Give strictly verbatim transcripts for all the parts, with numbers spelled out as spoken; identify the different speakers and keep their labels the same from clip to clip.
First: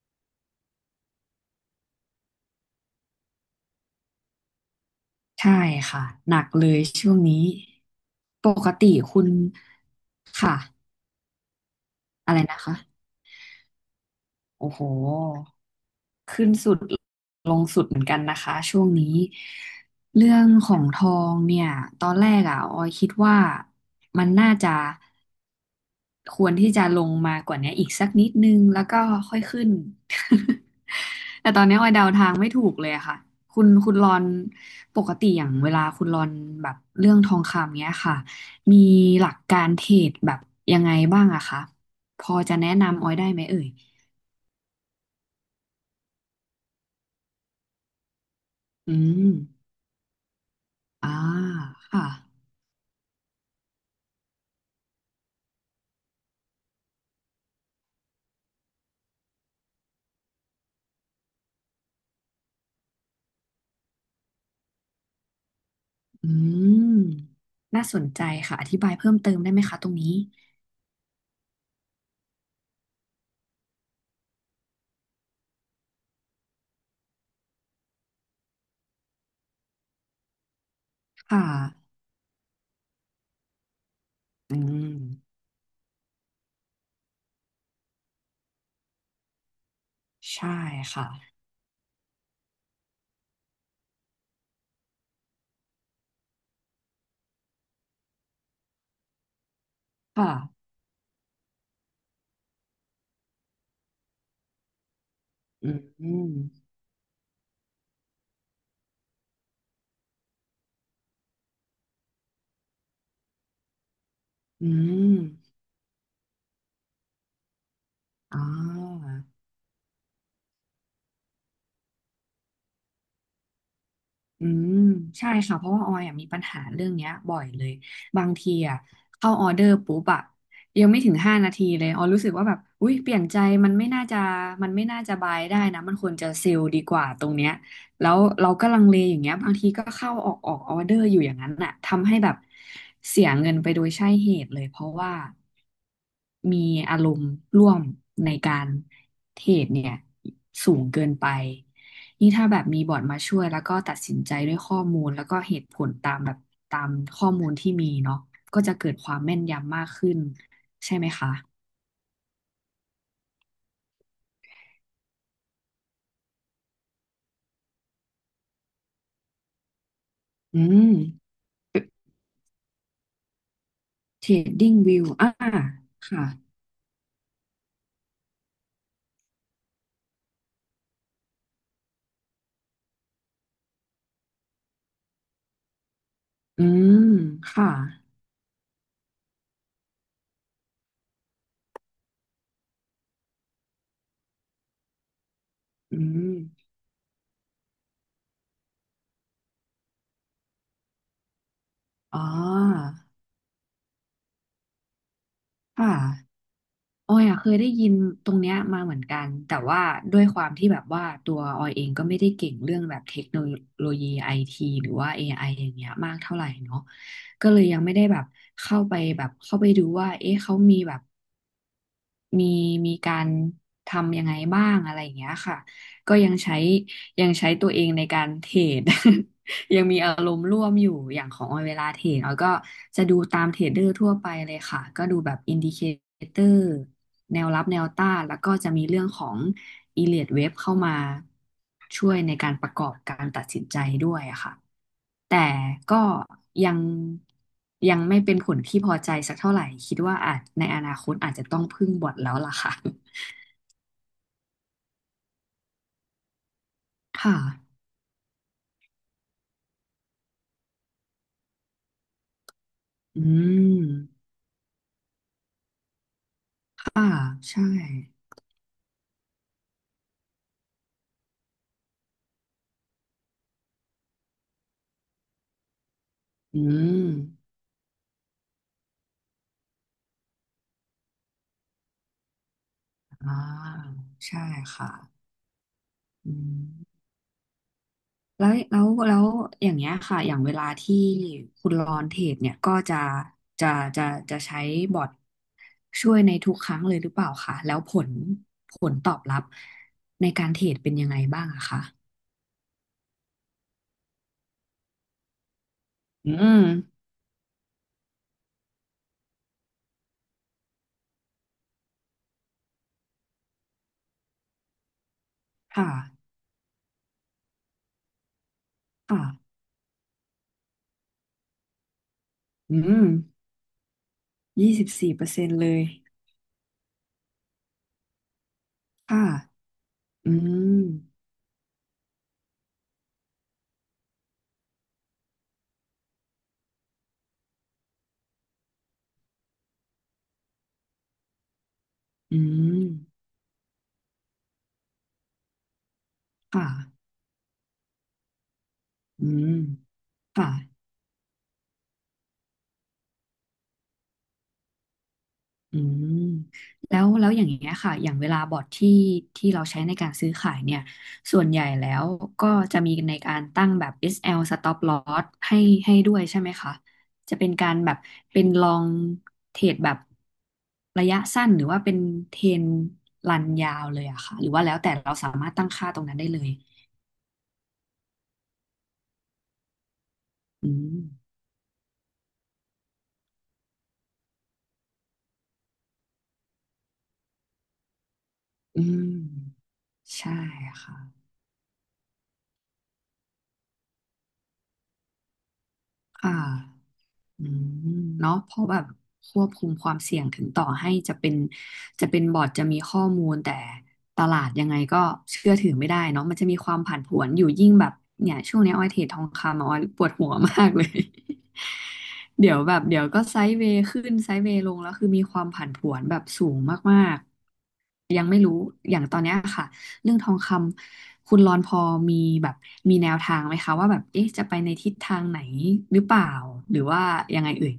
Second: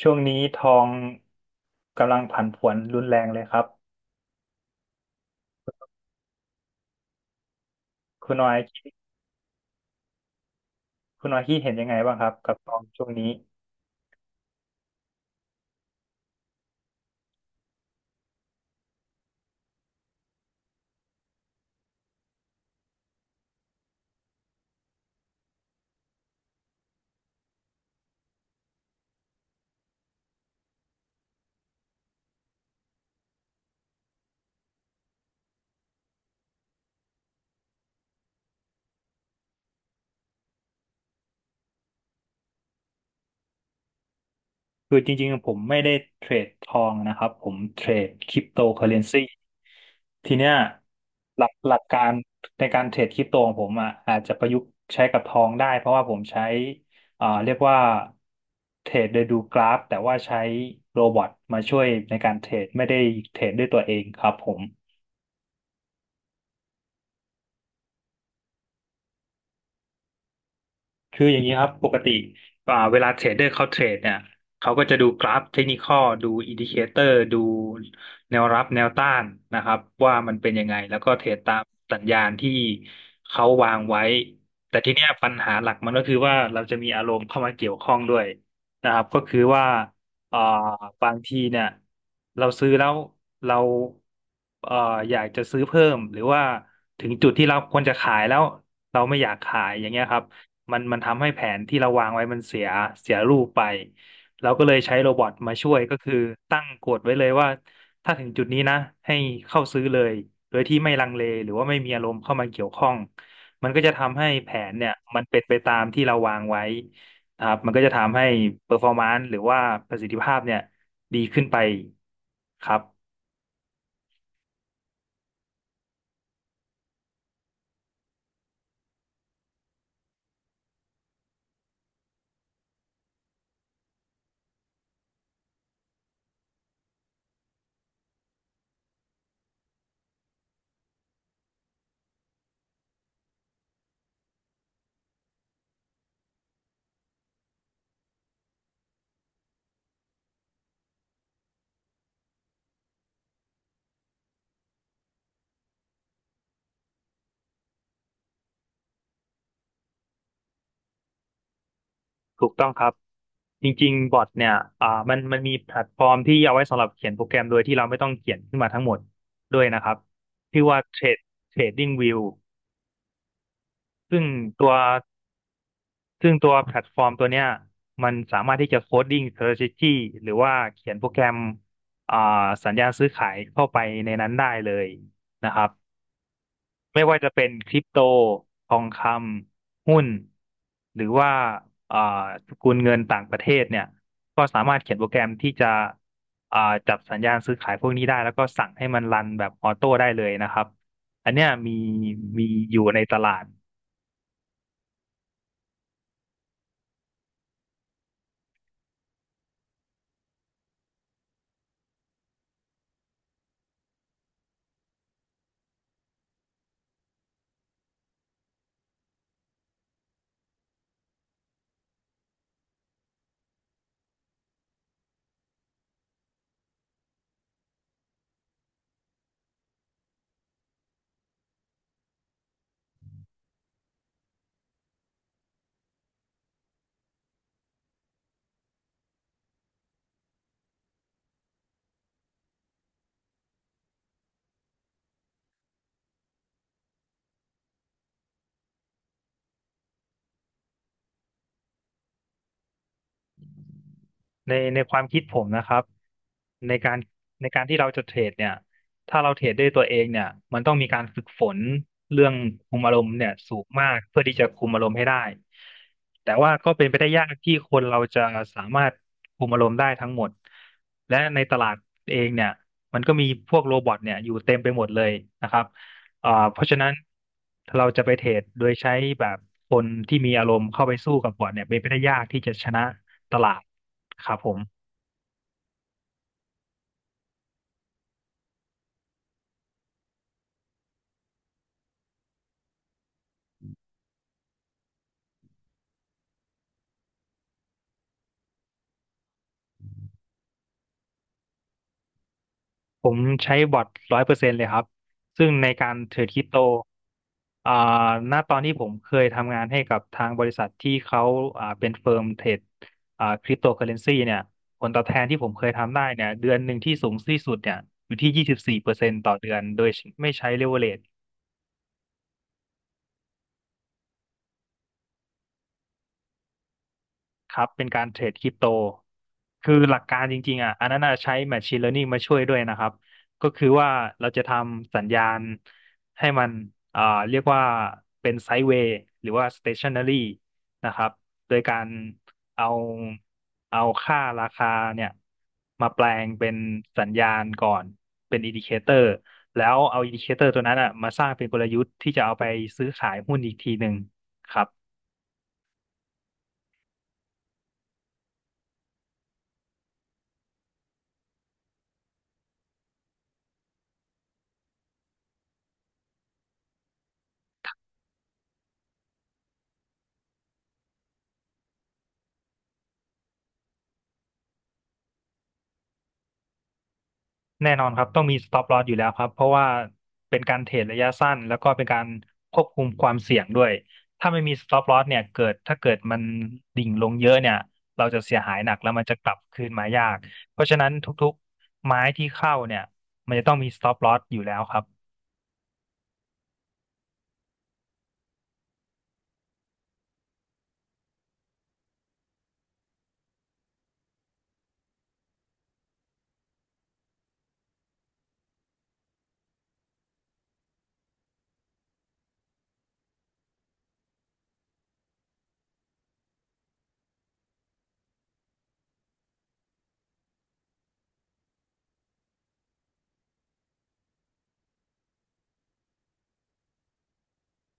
Speaker 1: ช่วงนี้ทองกำลังผันผวนรุนแรงเลยครับ
Speaker 2: ใช่ค่ะหนักเลยช่วงนี้
Speaker 1: คุณ
Speaker 2: ป
Speaker 1: น้อย
Speaker 2: ก
Speaker 1: คิด
Speaker 2: ติคุณค่ะ
Speaker 1: คุณน้อยคิดเห็นยังไงบ้างครับ
Speaker 2: อะไร
Speaker 1: กับ
Speaker 2: นะ
Speaker 1: ทอ
Speaker 2: คะ
Speaker 1: งช่วงนี้
Speaker 2: โอ้โหขึ้นสุดลงสุดเหมือนกันนะคะช่วงนี้เรื่องของทองเนี่ยตอนแรกอ่ะออยคิดว่ามันน่าจะ ควรที่จะลงมากว่านี้อีกสักนิดนึงแล้วก็ค่อยขึ้น แต่ตอนนี้ออยเดาทางไม่ถูกเลยอะค่ะ คุณคุณรอนปกติอย่างเวลาคุณรอนแบบเรื่องทองคำเนี้ยค่ะ มีหลักการเทรดแบบยังไงบ้างอะคะ พอจะแนะนำออยได้ไหมเอ่ย
Speaker 1: คือจริงๆผมไม่ได้เทรดทองนะครับผมเทรดคริปโตเคอ
Speaker 2: อื
Speaker 1: เรนซี
Speaker 2: ม
Speaker 1: ทีเนี้ย
Speaker 2: อ่า
Speaker 1: หลักหลักกา
Speaker 2: ค่ะ
Speaker 1: รในการเทรดคริปโตของผมอ่ะอาจจะประยุกต์ใช้กับทองได้เพราะว่าผมใช้อ่าเรียกว่าเทรดโดยดูกราฟแต่ว่าใช้โรบอทมาช่วยในการเทรดไม่ได้เทรดด้วยตัวเองครับผม
Speaker 2: อืม น่าสนใจค่ะ อธิบายเพิ่มเติมได้ไหมคะตรงนี้
Speaker 1: คืออย่างนี้ครับปกติอ่าเวลาเทรดเดอร์เขาเทรดเนี่ยเขาก็จะดูกราฟเทคนิคอลดูอินดิเคเตอร์ดูแนวรับแนวต้านนะครับว่ามันเป็นยังไงแล้วก็เทรด
Speaker 2: ค่ะ
Speaker 1: ตามสัญญาณที่เขาวางไว้
Speaker 2: อื
Speaker 1: แต่
Speaker 2: ม
Speaker 1: ทีเนี้ยปัญหาหลักมันก็คือว่าเราจะมีอารมณ์เข้ามาเกี่ยวข้องด้วยนะครับก็คือว่าเอ่อ
Speaker 2: ใช่ค่ะ
Speaker 1: บางทีเนี่ยเราซื้อแล้วเราเอ่ออยากจะซื้อเพิ่มหรือว่าถึงจุดที่เราควรจะขายแล้วเราไม่อยากขายอย่างเงี้ยครับ
Speaker 2: ค่ะ
Speaker 1: มันมันทำให้แผนที่เราวางไว้มันเสียเสียรูปไปเราก็เลยใช้โรบอทมาช่วยก็
Speaker 2: อื
Speaker 1: คือ
Speaker 2: ม
Speaker 1: ตั้งกฎไว้เลยว่าถ้าถึงจุดนี้นะให้เข้าซื้อเลยโดยที่ไม่ลังเลหรือว่าไม่มีอารมณ์เข้ามาเกี่ยวข้อง มันก็จะทำให้แผ
Speaker 2: อื
Speaker 1: นเนี่ยมันเป็นไป
Speaker 2: ม
Speaker 1: ตามที่เราวางไว้นะครับมันก็จะทำให้
Speaker 2: อ๋
Speaker 1: เปอร์ฟอร์ม
Speaker 2: อ
Speaker 1: นซ์หรือว่าประสิทธิภาพเนี่ยดีขึ้นไปครับ
Speaker 2: อืมใช่ค่ะเพราะว่าออยอะมีปัญหาเรื่องเนี้ยบ่อยเลยบางทีอ่ะเข้าออเดอร์ปุ๊บอ่ะยังไม่ถึงห้านาทีเลยออยรู้สึกว่าแบบอุ๊ยเปลี่ยนใจ มันไม่น่าจะมันไม่น่าจะบายได้นะมันควรจะเซลล์ดีกว่าตรงเนี้ยแล้วเราก็ลังเลอย่างเงี้ยบางทีก็เข้าออกออกออเดอร์อยู่อย่างนั้นอ่ะทำให้แบบเสียเงินไปโดยใช่เหตุเลยเพราะว่ามีอารมณ์ร่วมในการเทรดเนี่ยสูงเกินไป นี่ถ้าแบบมีบอร์ดมาช่วยแล้วก็ตัดสินใจด้วยข้อมูลแล้วก็เหตุผลตามแบบตามข้อมูลที่มีเนาะก็จะเกิดความแม่นยำมากขึ้นใช่ไหมคะ
Speaker 1: ถูกต้องครับจริงๆบอทเนี่ยอ่ามันมันมีแพลตฟอร์มที่เอาไว้สำหรับเขียนโปรแกรมโดยที่เราไม่ต้องเขียนขึ้นมาทั้งหมดด้วยนะครับ
Speaker 2: อื
Speaker 1: ชื่อว่า
Speaker 2: ม
Speaker 1: Trade Trading View ซึ่ง
Speaker 2: เทรด
Speaker 1: ตั
Speaker 2: ดิ้
Speaker 1: ว
Speaker 2: งวิวอ่าค่ะ
Speaker 1: ซึ่งตัวแพลตฟอร์มตัวเนี้ยมันสามารถที่จะโคดดิ้ง strategy หรือว่าเขียนโปรแกรมอ่าสัญญาณซื้อขายเข้าไปในนั้นได้เลยนะครับ
Speaker 2: อืม
Speaker 1: ไม่ว่าจะเป็น
Speaker 2: ค่ะ
Speaker 1: คริปโตทองคำหุ้นหรือว่าอ่าสกุลเงินต่างประเทศเนี่ยก็สามารถเขียนโปรแกรมที่จะ
Speaker 2: อื
Speaker 1: อ่า
Speaker 2: ม
Speaker 1: จับสัญญาณซื้อขายพวกนี้ได้แล้วก็สั่งให้มันรันแบบออโต้ได้เลยนะครับอันเนี้ยมี
Speaker 2: อ๋อ
Speaker 1: มีอยู่ในตลาด
Speaker 2: ค่ะ ออยอะเคยได้ยินตรงเนี้ยมาเหมือนกันแต่ว่าด้วยความที่แบบว่าตัวออยเองก็ไม่ได้เก่งเรื่องแบบเทคโนโลยีไอทีหรือว่า เอ ไอ อไออย่างเงี้ยมากเท่าไหร่เนาะก็เลยยังไม่ได้แบบเข้าไปแบบเข้าไปดูว่าเอ๊ะเขามีแบบ มีมีการทำยังไงบ้างอะไรอย่างเงี้ยค่ะก็ยังใช้ยังใช้ตัวเองในการเทรด ยังมีอารมณ์ร่วมอยู่อย่างของออยเวลาเทรดออยก็จะดูตามเทรดเดอร์ทั่วไปเลยค่ะก็ดูแบบอินดิเคเตอร์แนวรับแนวต้านแล้วก็จะมีเรื่องของ อีเลียดเว็บเข้ามาช่วยในการประกอบการตัดสินใจด้วยอะค่ะแต่ก็ยังยังไม่เป็นผลที่พอใจสักเท่าไหร่คิดว่าอาจในอนาคตอาจจะต้องพึ่งบอทแล้วล่ะค่ะ
Speaker 1: ในในความคิดผมนะครับในการ
Speaker 2: ค่ะ
Speaker 1: ในการที่เราจะเทรดเนี่ยถ้าเราเทรดด้วยตัวเองเนี่ยมันต้องมีการฝึกฝนเรื่องคุมอารมณ์
Speaker 2: อื
Speaker 1: เนี่ยสูงมากเพื่อ
Speaker 2: ม
Speaker 1: ที่จะคุมอารมณ์ให้ได้แต่ว่าก็เป็นไป
Speaker 2: ค่ะ
Speaker 1: ได้ยากที่
Speaker 2: ใช่
Speaker 1: คนเราจะสามารถคุมอารมณ์ได้ทั้งหมดและในตลาดเองเนี่ยมันก็มีพวกโรบอทเนี่ยอยู่เต็มไปหมดเลยนะครับอ่าเพ
Speaker 2: อื
Speaker 1: ราะฉะนั้น
Speaker 2: ม
Speaker 1: เราจะไปเทรดโดยใช้แบบคนที่มีอารมณ์เข้าไปสู้กับบอทเนี่ยเป็นไปได้ยากที่จะชนะ
Speaker 2: อ่า
Speaker 1: ตลาดครับ
Speaker 2: ใช่
Speaker 1: ผม
Speaker 2: ค่ะอืม แล้วแล้วแล้วอย่างเงี้ยค่ะอย่างเวลาที่คุณรอนเทรดเนี่ยก็จะจะจะจะใช้บอทช่วยในทุกครั้งเลยหรือเปล่าคะแล้วผลผลตอบรับในการเทรดเป็นยังไงบ้างอะคะ
Speaker 1: ผมใช้บอทร้อยเปอร์เซ็นต์เลยครับ ซึ่งในการเทรด
Speaker 2: อื
Speaker 1: คริปโต
Speaker 2: ม
Speaker 1: อ่าณตอนที่ผมเคยทำงานให้กับทางบริษัทที่เขาอ่าเป็นเฟิร์มเทรดอ่าคริปโตเคอเรนซีเนี่ยผลตอบแทนที่ผมเคย
Speaker 2: ค่ะ
Speaker 1: ทำได้เนี่ยเดือนหนึ่งที่สูงที่สุดเนี่ยอยู่ที่ยี่สิบสี่เปอร์เซ็นต์ต่อเดื
Speaker 2: ค่ะ
Speaker 1: อนโดยไม่ใช้เลเวอเรจ
Speaker 2: อืมยี่สิบสี่เปอร์เซ็นต์เลย
Speaker 1: ครับเป็นการเทรดคริปโต
Speaker 2: ค่ะ
Speaker 1: คือหลักการ
Speaker 2: อื
Speaker 1: จริงๆอ่ะ
Speaker 2: ม
Speaker 1: อันนั้นน่ะใช้ Machine Learning มาช่วยด้วยนะครับก็คือว่าเราจะทำสัญญาณให้มันอ่าเรียกว่าเป็นไซด์เวย์หรือว่า stationary นะครับโดยการ
Speaker 2: อื
Speaker 1: เอา
Speaker 2: ม
Speaker 1: เอาค่าราคาเนี่ยมาแปลงเป็น
Speaker 2: ค่ะ
Speaker 1: สัญญาณก่อนเป็นอินดิเคเตอร์
Speaker 2: อืม
Speaker 1: แล้วเอาอินดิเคเตอ
Speaker 2: ค่ะ
Speaker 1: ร์ตัวนั้นอ่ะมาสร้างเป็นกลยุทธ์ที่จะเอาไปซื้อขายหุ้นอีกทีหนึ่งครับ
Speaker 2: อืมแล้วแล้วอย่างเงี้ยค่ะอย่างเวลาบอทที่ที่เราใช้ในการซื้อขายเนี่ยส่วนใหญ่แล้วก็จะมีในการตั้งแบบ เอส แอล Stop Loss ให้ให้ด้วยใช่ไหมคะจะเป็นการแบบเป็นลองเทรดแบบระยะสั้นหรือว่าเป็นเทรนรันยาวเลยอะค่ะหรือว่าแล้วแต่เราสามารถตั้งค่าตรงนั้นได้เลย
Speaker 1: แน่นอนครับต้องมี stop loss อยู่แล้วครับเพราะว่าเป็นการ
Speaker 2: อื
Speaker 1: เทรด
Speaker 2: ม
Speaker 1: ระยะสั้นแล้วก็เป็นการควบคุมความเสี่ยงด้วยถ้าไม่มี stop loss เนี่ยเกิดถ้าเกิดมันดิ่งลงเยอะเนี่ยเราจะเสียหายหนัก
Speaker 2: อื
Speaker 1: แล้วมัน
Speaker 2: ม
Speaker 1: จะกลับคืนมายาก
Speaker 2: ใช่
Speaker 1: เพราะฉะนั้น
Speaker 2: ค่ะ
Speaker 1: ทุกๆไม้ที่เข้าเนี่ยมันจะต้องมี stop loss อยู่แล้วครับ
Speaker 2: ค่ะ อืมเนาะเพราะแบบควบคุมความเสี่ยงถึงต่อให้จะเป็นจะเป็นบอร์ดจะมีข้อมูลแต่ตลาดยังไงก็เชื่อถือไม่ได้เนาะมันจะมีความผันผวนอยู่ยิ่งแบบเนี่ยช่วงนี้ออยเทรดทองคำอะออยปวดหัวมากเลย เดี๋ยวแบบเดี๋ยวก็ไซด์เวย์ขึ้นไซด์เวย์ลงแล้วคือมีความผันผวนแบบสูงมากๆยังไม่รู้อย่างตอนเนี้ยค่ะ เรื่องทองคำคุณรอนพอมีแบบมีแนวทางไหมคะว่าแบบเอ๊ะจะไปในทิศทางไหนหรือเปล่าหรือว่ายังไงเอ่ย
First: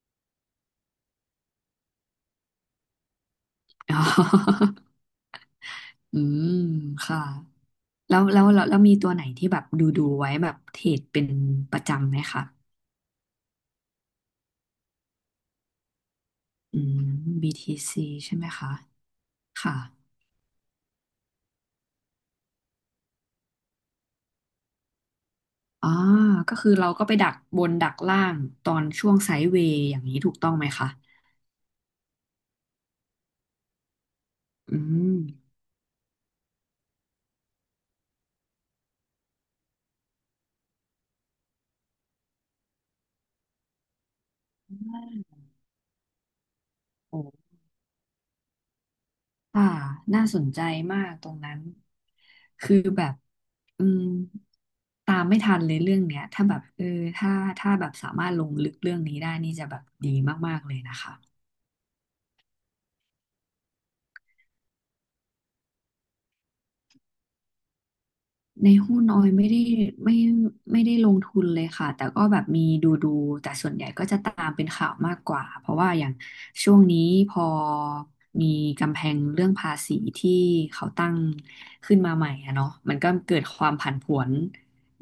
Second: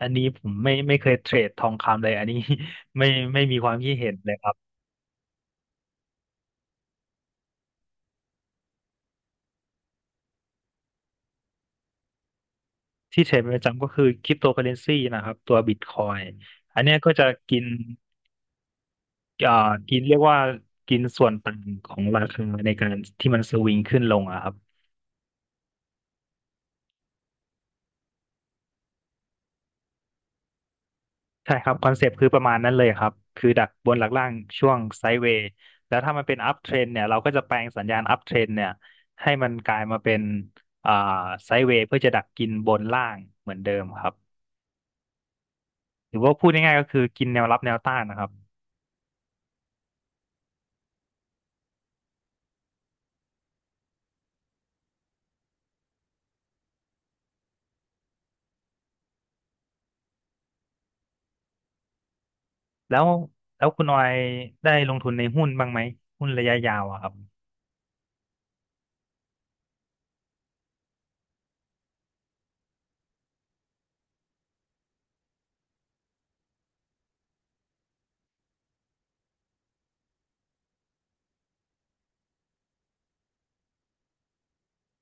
Speaker 1: อันนี้ผมไม่ไม่เคยเทรดทองคำเลยอันนี้ ไม่ไม่มีความคิ ด
Speaker 2: อ๋อ
Speaker 1: เห็นเลยครับ
Speaker 2: อืมค่ะแล้วแล้วแล้วแล้วมีตัวไหนที่แบบดูดูไว้แบบเทรดเป็นประจำไหมคะ
Speaker 1: ที่เทรดเป็นประจำก็คือคริปโตเคอเรนซีนะครับตัวบิตคอย
Speaker 2: อื
Speaker 1: อันเนี้ย
Speaker 2: ม
Speaker 1: ก็จะกิน
Speaker 2: บี ที ซี ใช่ไหมคะ
Speaker 1: อ่า
Speaker 2: ค่ะ
Speaker 1: กินเรียกว่ากินส่วนต่างของราคาในการที่มันสวิงขึ้นลงอะครับ
Speaker 2: อ๋อก็คือเราก็ไปดักบนดักล่างตอนช่วงไซด์เวย์อย่างนี้ถูกต้องไหมคะ
Speaker 1: ใช่ครับคอนเซปต์คือประมาณนั้นเลยครับคือดักบนหลักล่างช่ว
Speaker 2: อื
Speaker 1: งไซ
Speaker 2: ม
Speaker 1: ด์เวย์แล้วถ้ามันเป็นอัพเทรนเนี่ยเราก็จะแปลงสัญญาณอัพเทรนเนี่ยให้มันกลายมาเป็นอ่าไซด์เวย์เพื่อจะดักกินบนล่างเหมือนเดิมครับหรือว่าพูดง่ายๆก็คือ
Speaker 2: โอ
Speaker 1: กินแนว
Speaker 2: ้
Speaker 1: รับแนวต้านนะครับ
Speaker 2: อ่าน่าสนใจมากตรงนั้น คือแบบอืมตามไม่ทันเลยเรื่องเนี้ยถ้าแบบเออถ้าถ้าแบบสามารถลงลึกเรื่องนี้ได้ นี่จะแบบดีมากๆเลยนะคะ
Speaker 1: แล้วแล้วคุณออยได้ลงทุนในหุ้นบ้างไหมหุ้นระยะยาวอะครับ
Speaker 2: ในหุ้นออยไม่ได้ไม่ไม่ได้ลงทุนเลยค่ะแต่ก็แบบมีดูดูแต่ส่วนใหญ่ก็จะตามเป็นข่าวมากกว่าเพราะว่าอย่างช่วงนี้พอมีกำแพงเรื่องภาษีที่เขาตั้งขึ้นมาใหม่อะเนาะมันก็เกิดความผันผวน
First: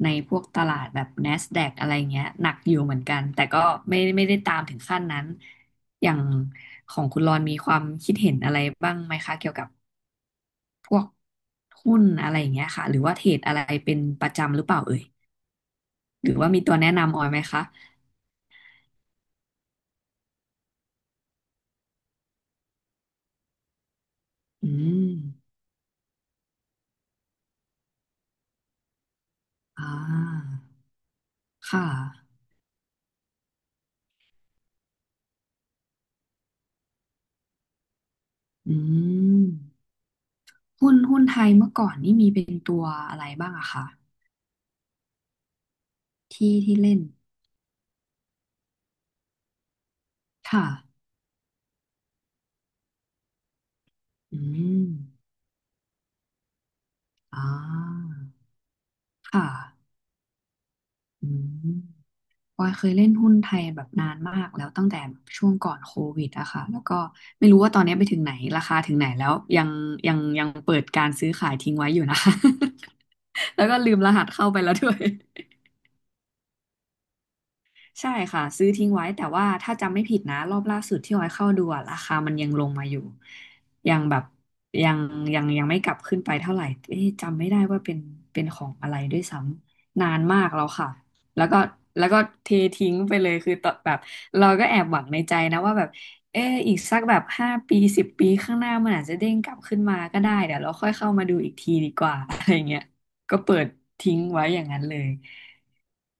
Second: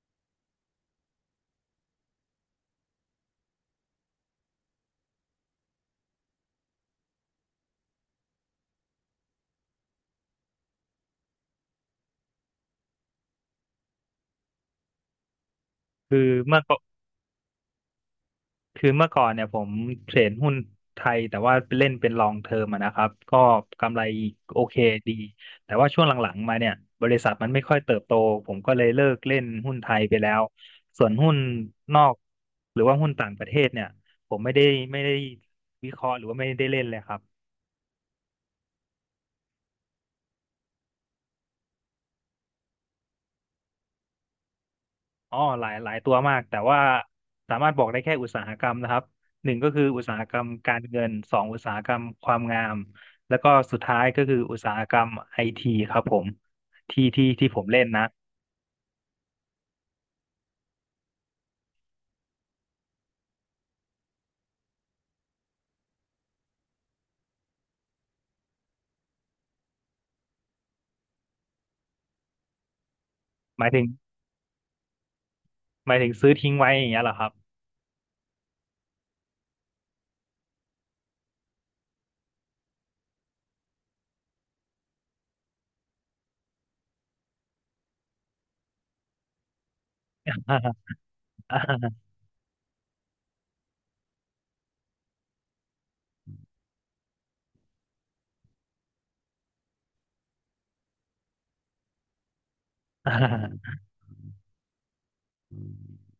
Speaker 2: ในพวกตลาดแบบ NASDAQ อะไรเงี้ยหนักอยู่เหมือนกันแต่ก็ไม่ไม่ได้ตามถึงขั้นนั้นอย่างของคุณรอนมีความคิดเห็นอะไรบ้างไหมคะเกี่ยวกับ พวกหุ้นอะไรอย่างเงี้ยค่ะหรือว่าเทรดอะไรเป็นประจำหรือเปล่าเอ่ย
Speaker 1: คือ
Speaker 2: หรือว่า
Speaker 1: เมื่
Speaker 2: มี
Speaker 1: อ
Speaker 2: ตัวแนะนำออยไหมคะ
Speaker 1: คือเมื่อก่อนเนี่ยผมเทรดหุ้นไทยแต่ว่าเล่นเป็นลองเทอมอะนะครับก็กำไรโอ
Speaker 2: อื
Speaker 1: เค
Speaker 2: ม
Speaker 1: ดีแต่ว่าช่วงหลังๆมาเนี่ยบริษัทมันไม่ค่อยเติบโตผมก็เลยเลิกเล่นหุ้น
Speaker 2: อ่
Speaker 1: ไทยไปแล้ว
Speaker 2: า
Speaker 1: ส่วนหุ้น
Speaker 2: ค่ะ
Speaker 1: นอกหรือว่าหุ้นต่างประเทศเนี่ยผมไม่ได้ไม่ได้วิเคราะห์หรือว่าไม่ได้เล่นเลยครับ
Speaker 2: อืมหุ้นหุ้นไทยเมื่อก่อนนี่มีเป็นตัวอะไรบ้างอะคะ
Speaker 1: อ๋อหลายหลายตัวมาก
Speaker 2: ที่
Speaker 1: แต่
Speaker 2: ที่
Speaker 1: ว่า
Speaker 2: เล่น
Speaker 1: สามารถบอกได้แค่อุตสาหกรรมนะครับหนึ่งก็คืออุตสาหกรรม
Speaker 2: ค่ะ
Speaker 1: การเงินสองอุตสาหกรรมความงามแล้วก็สุดท้ายก็คือ
Speaker 2: อื
Speaker 1: อุตสาห
Speaker 2: ม
Speaker 1: กรรมไอทีครับผมที่ที่
Speaker 2: อ่
Speaker 1: ที่ผมเล่นนะ
Speaker 2: าค่ะอืม ปอยเคยเล่นหุ้นไทยแบบนานมากแล้วตั้งแต่ช่วงก่อนโควิดอะค่ะแล้วก็ไม่รู้ว่าตอนนี้ไปถึงไหนราคาถึงไหนแล้วยังยังยังเปิดการซื้อขายทิ้งไว้อยู่นะ
Speaker 1: ห
Speaker 2: แล้ว
Speaker 1: มาย
Speaker 2: ก็
Speaker 1: ถึง
Speaker 2: ลืมรหัสเข้าไปแล้วด้วย
Speaker 1: หมายถึงซื้อทิ้งไว้อย่างเงี้ยเหรอครับ
Speaker 2: ใช่ค่ะซื้อทิ้งไว้แต่ว่าถ้าจำไม่ผิดนะรอบล่าสุดที่ออยเข้าดูอะราคามันยังลงมาอยู่ยังแบบยังยังยังไม่กลับขึ้นไปเท่าไหร่เอ๊ะจำไม่ได้ว่าเป็นเป็นของอะไรด้วยซ้ำนาน
Speaker 1: อ
Speaker 2: มากแล้ว
Speaker 1: ่า
Speaker 2: ค่ะแล้วก็แล้วก็เททิ้งไปเลยคือตอนแบบเราก็แอบหวังในใจนะว่าแบบเอออีกสักแบบห้าปีสิบปีข้างหน้ามันอาจจะเด้งกลับขึ้นมาก็ได้เดี๋ยวเราค่อยเข้ามาดูอีกทีดีกว่า อะไรเงี้ยก็เปิด ทิ้งไว้อย่างนั้นเลย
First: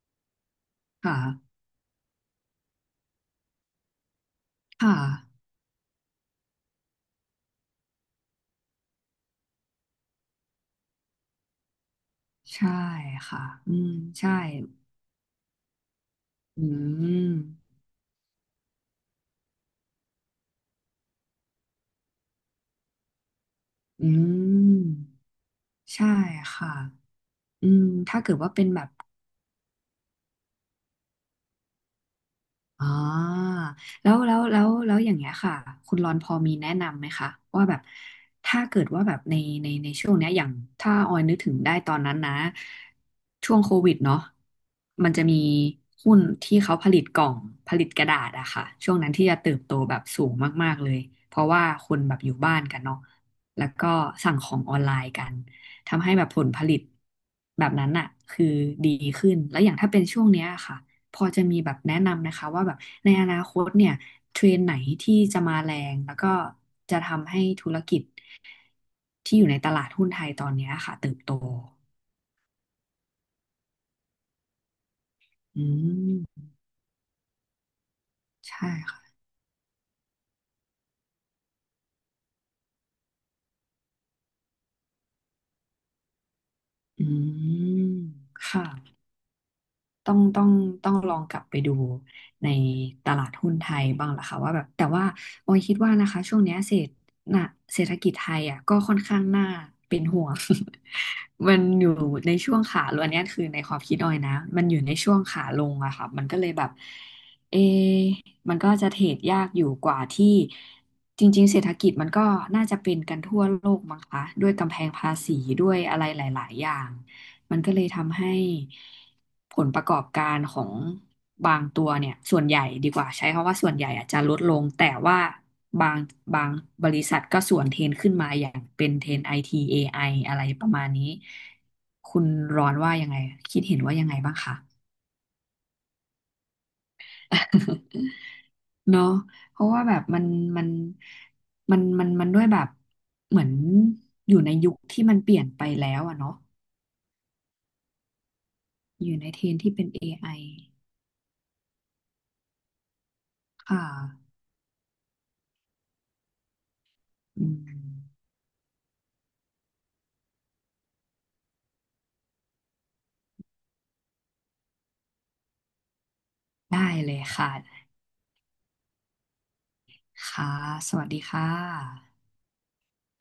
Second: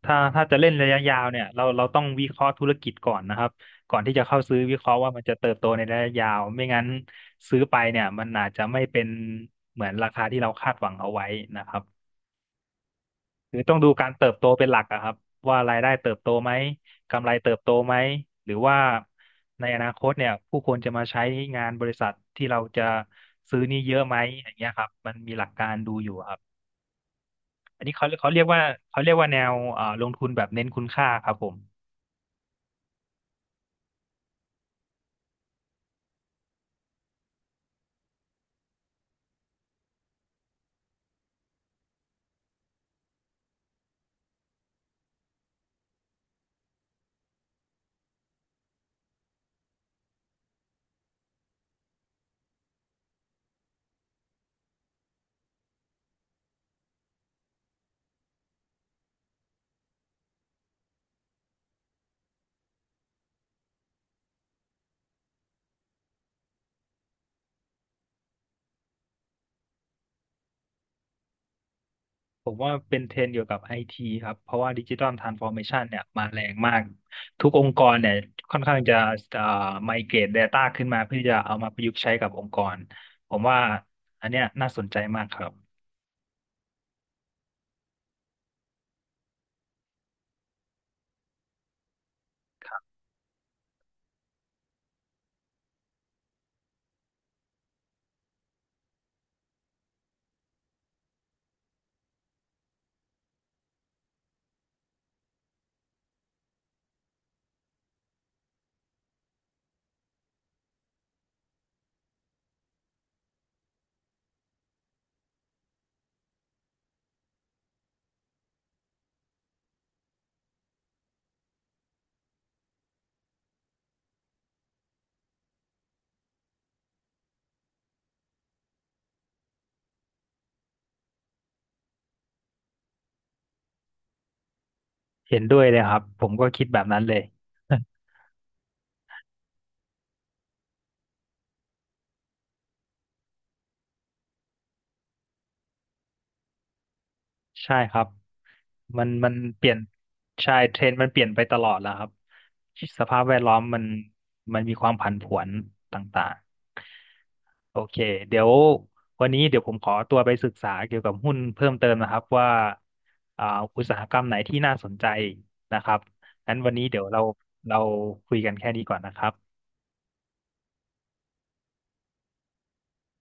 Speaker 1: ถ้าถ้าจะเล่นระยะยาวเนี่ย
Speaker 2: ค่ะ
Speaker 1: เราเราต้องวิเคราะห์ธุรกิจก่อนนะครับก่อนที่จะเข้าซื้อวิเค
Speaker 2: ค่ะ
Speaker 1: ราะห์ว่ามันจะเติบโตในระยะยาวไม่งั้นซื้อไปเนี่ยมันอาจจะไม่เป็นเหมือนราคาที่เราคาดหวังเอาไว้นะครับ
Speaker 2: ใช่ค่ะ
Speaker 1: คือ
Speaker 2: อื
Speaker 1: ต้องดู
Speaker 2: ม
Speaker 1: การเติ
Speaker 2: ใช่
Speaker 1: บโตเป็นหลักอะครับว่ารายได้เติบโตไหม
Speaker 2: อื
Speaker 1: กำไร
Speaker 2: ม
Speaker 1: เติบโตไหมหรือว่าในอนาคตเนี่ยผู้คนจะมาใช้งานบริษัทที่เราจะซื้อนี่เยอะ
Speaker 2: อื
Speaker 1: ไหมอย่างเงี้ยครับมัน
Speaker 2: ม
Speaker 1: มีหลักการดูอ
Speaker 2: ใช่
Speaker 1: ยู่ครับ
Speaker 2: ค่ะ อื
Speaker 1: อั
Speaker 2: ม
Speaker 1: นนี้เขา
Speaker 2: ถ้า
Speaker 1: เขา
Speaker 2: เกิด
Speaker 1: เรียก
Speaker 2: ว่า
Speaker 1: ว่า
Speaker 2: เป็นแบบ
Speaker 1: เขาเรียกว่าแนวเอ่อลงทุนแบบเน้นคุณค่าครับผม
Speaker 2: อ๋อแล้วแล้วแล้วแล้วอย่างเงี้ยค่ะคุณรอนพอมีแนะนำไหมคะว่าแบบถ้าเกิดว่าแบบในในในช่วงเนี้ยอย่างถ้าออยนึกถึงได้ตอนนั้นนะช่วงโควิดเนาะมันจะมีหุ้นที่เขาผลิตกล่องผลิตกระดาษอะค่ะช่วงนั้นที่จะเติบโตแบบสูงมากๆเลยเพราะว่าคนแบบอยู่บ้านกันเนาะแล้วก็สั่งของออนไลน์กันทำให้แบบผลผลิตแบบนั้นอะคือดีขึ้นแล้วอย่างถ้าเป็นช่วงเนี้ยค่ะ พอจะมีแบบแนะนำนะคะว่าแบบในอนาคตเนี่ยเทรนด์ไหนที่จะมาแรงแล้วก็จะทำให้ธุรกิจที่อยู่ในตลาดหุ้นไทยตอนเนี้ยค่ะเติบโต
Speaker 1: ผมว่าเป็นเทรนด์เกี่ยวกับไอทีครับเพราะว่าดิจิ t a ลทรานส์ฟอร์เม
Speaker 2: อื
Speaker 1: ชันเนี่ยมาแร
Speaker 2: ม
Speaker 1: งมากทุกองค์กรเนี่ยค่อน
Speaker 2: ใช่
Speaker 1: ข้างจะ
Speaker 2: ค่ะ
Speaker 1: เอ่อไมเกรต Data ขึ้นมาเพื่อจะเอามาประยุกต์ใช้กับองค์กรผมว่าอันเนี้ยน่าสนใจมากครับ
Speaker 2: อืมค่ะ ต้องต้องต้องลองกลับไปดูในตลาดหุ้นไทยบ้างล่ะค่ะว่าแบบแต่ว่าออยคิดว่านะคะช่วงเนี้ยเศรษฐน่ะเศรษฐกิจไทยอ่ะก็ค่อนข้างน่าเป็นห่วง มันอยู่ในช่วงขาลงอันเนี้ยคือในความคิดออยนะมันอยู่ในช่วงขาลงอะค่ะมันก็เลยแบบเอะมันก็จะเทรดยากอยู่กว่าที่จริงๆเศรษฐกิจมันก็น่าจะเป็นกันทั่วโลกมั้งคะด้วยกำแพงภาษีด้วยอะไรหลายๆอย่าง มันก็เลยทำให้ผลประกอบการของบางตัวเนี่ยส่วนใหญ่ดีกว่าใช้คำว่าส่วนใหญ่อาจจะลดลงแต่ว่าบางบางบริษัทก็สวนเทรนขึ้นมาอย่างเป็นเทรนไอทีเอไออะไรประมาณนี้คุณร้อนว่ายังไงคิดเห็นว่ายังไงบ้างคะ
Speaker 1: เห็นด้วยเลยครับผมก็คิดแบบนั้นเลย
Speaker 2: เนาะเพราะว่าแบบมันมันมันมันมันด้วยแบบเหมือนอยู่ในยุคที่มันเปลี่ยนไปแล้วอะเนาะ
Speaker 1: ใช่ครับมั
Speaker 2: อ
Speaker 1: น
Speaker 2: ยู่ใน
Speaker 1: มัน
Speaker 2: เทรน
Speaker 1: เปลี่
Speaker 2: ที่
Speaker 1: ยน
Speaker 2: เป็นเอไอ
Speaker 1: ใช่เทรนด์มันเปลี่ยนไปตลอดแล้วครับสภาพแวดล้อม
Speaker 2: ค่ะ
Speaker 1: มันมันมีความผันผวนต่าง
Speaker 2: อื
Speaker 1: ๆโอ
Speaker 2: ม
Speaker 1: เคเดี๋ยววันนี้เดี๋ยวผมขอตัวไปศึกษาเกี่ยวกับหุ้นเพิ่มเติมนะครับว่าอ่าอุตสาหกรรมไหนที่น่าสนใจนะครับงั้นวันนี้
Speaker 2: ได้
Speaker 1: เดี๋ยว
Speaker 2: เล
Speaker 1: เรา
Speaker 2: ยค่ะ
Speaker 1: เราคุยกันแค่นี้ก่อนนะครับ
Speaker 2: ค่ะ สวัสดีค่ะ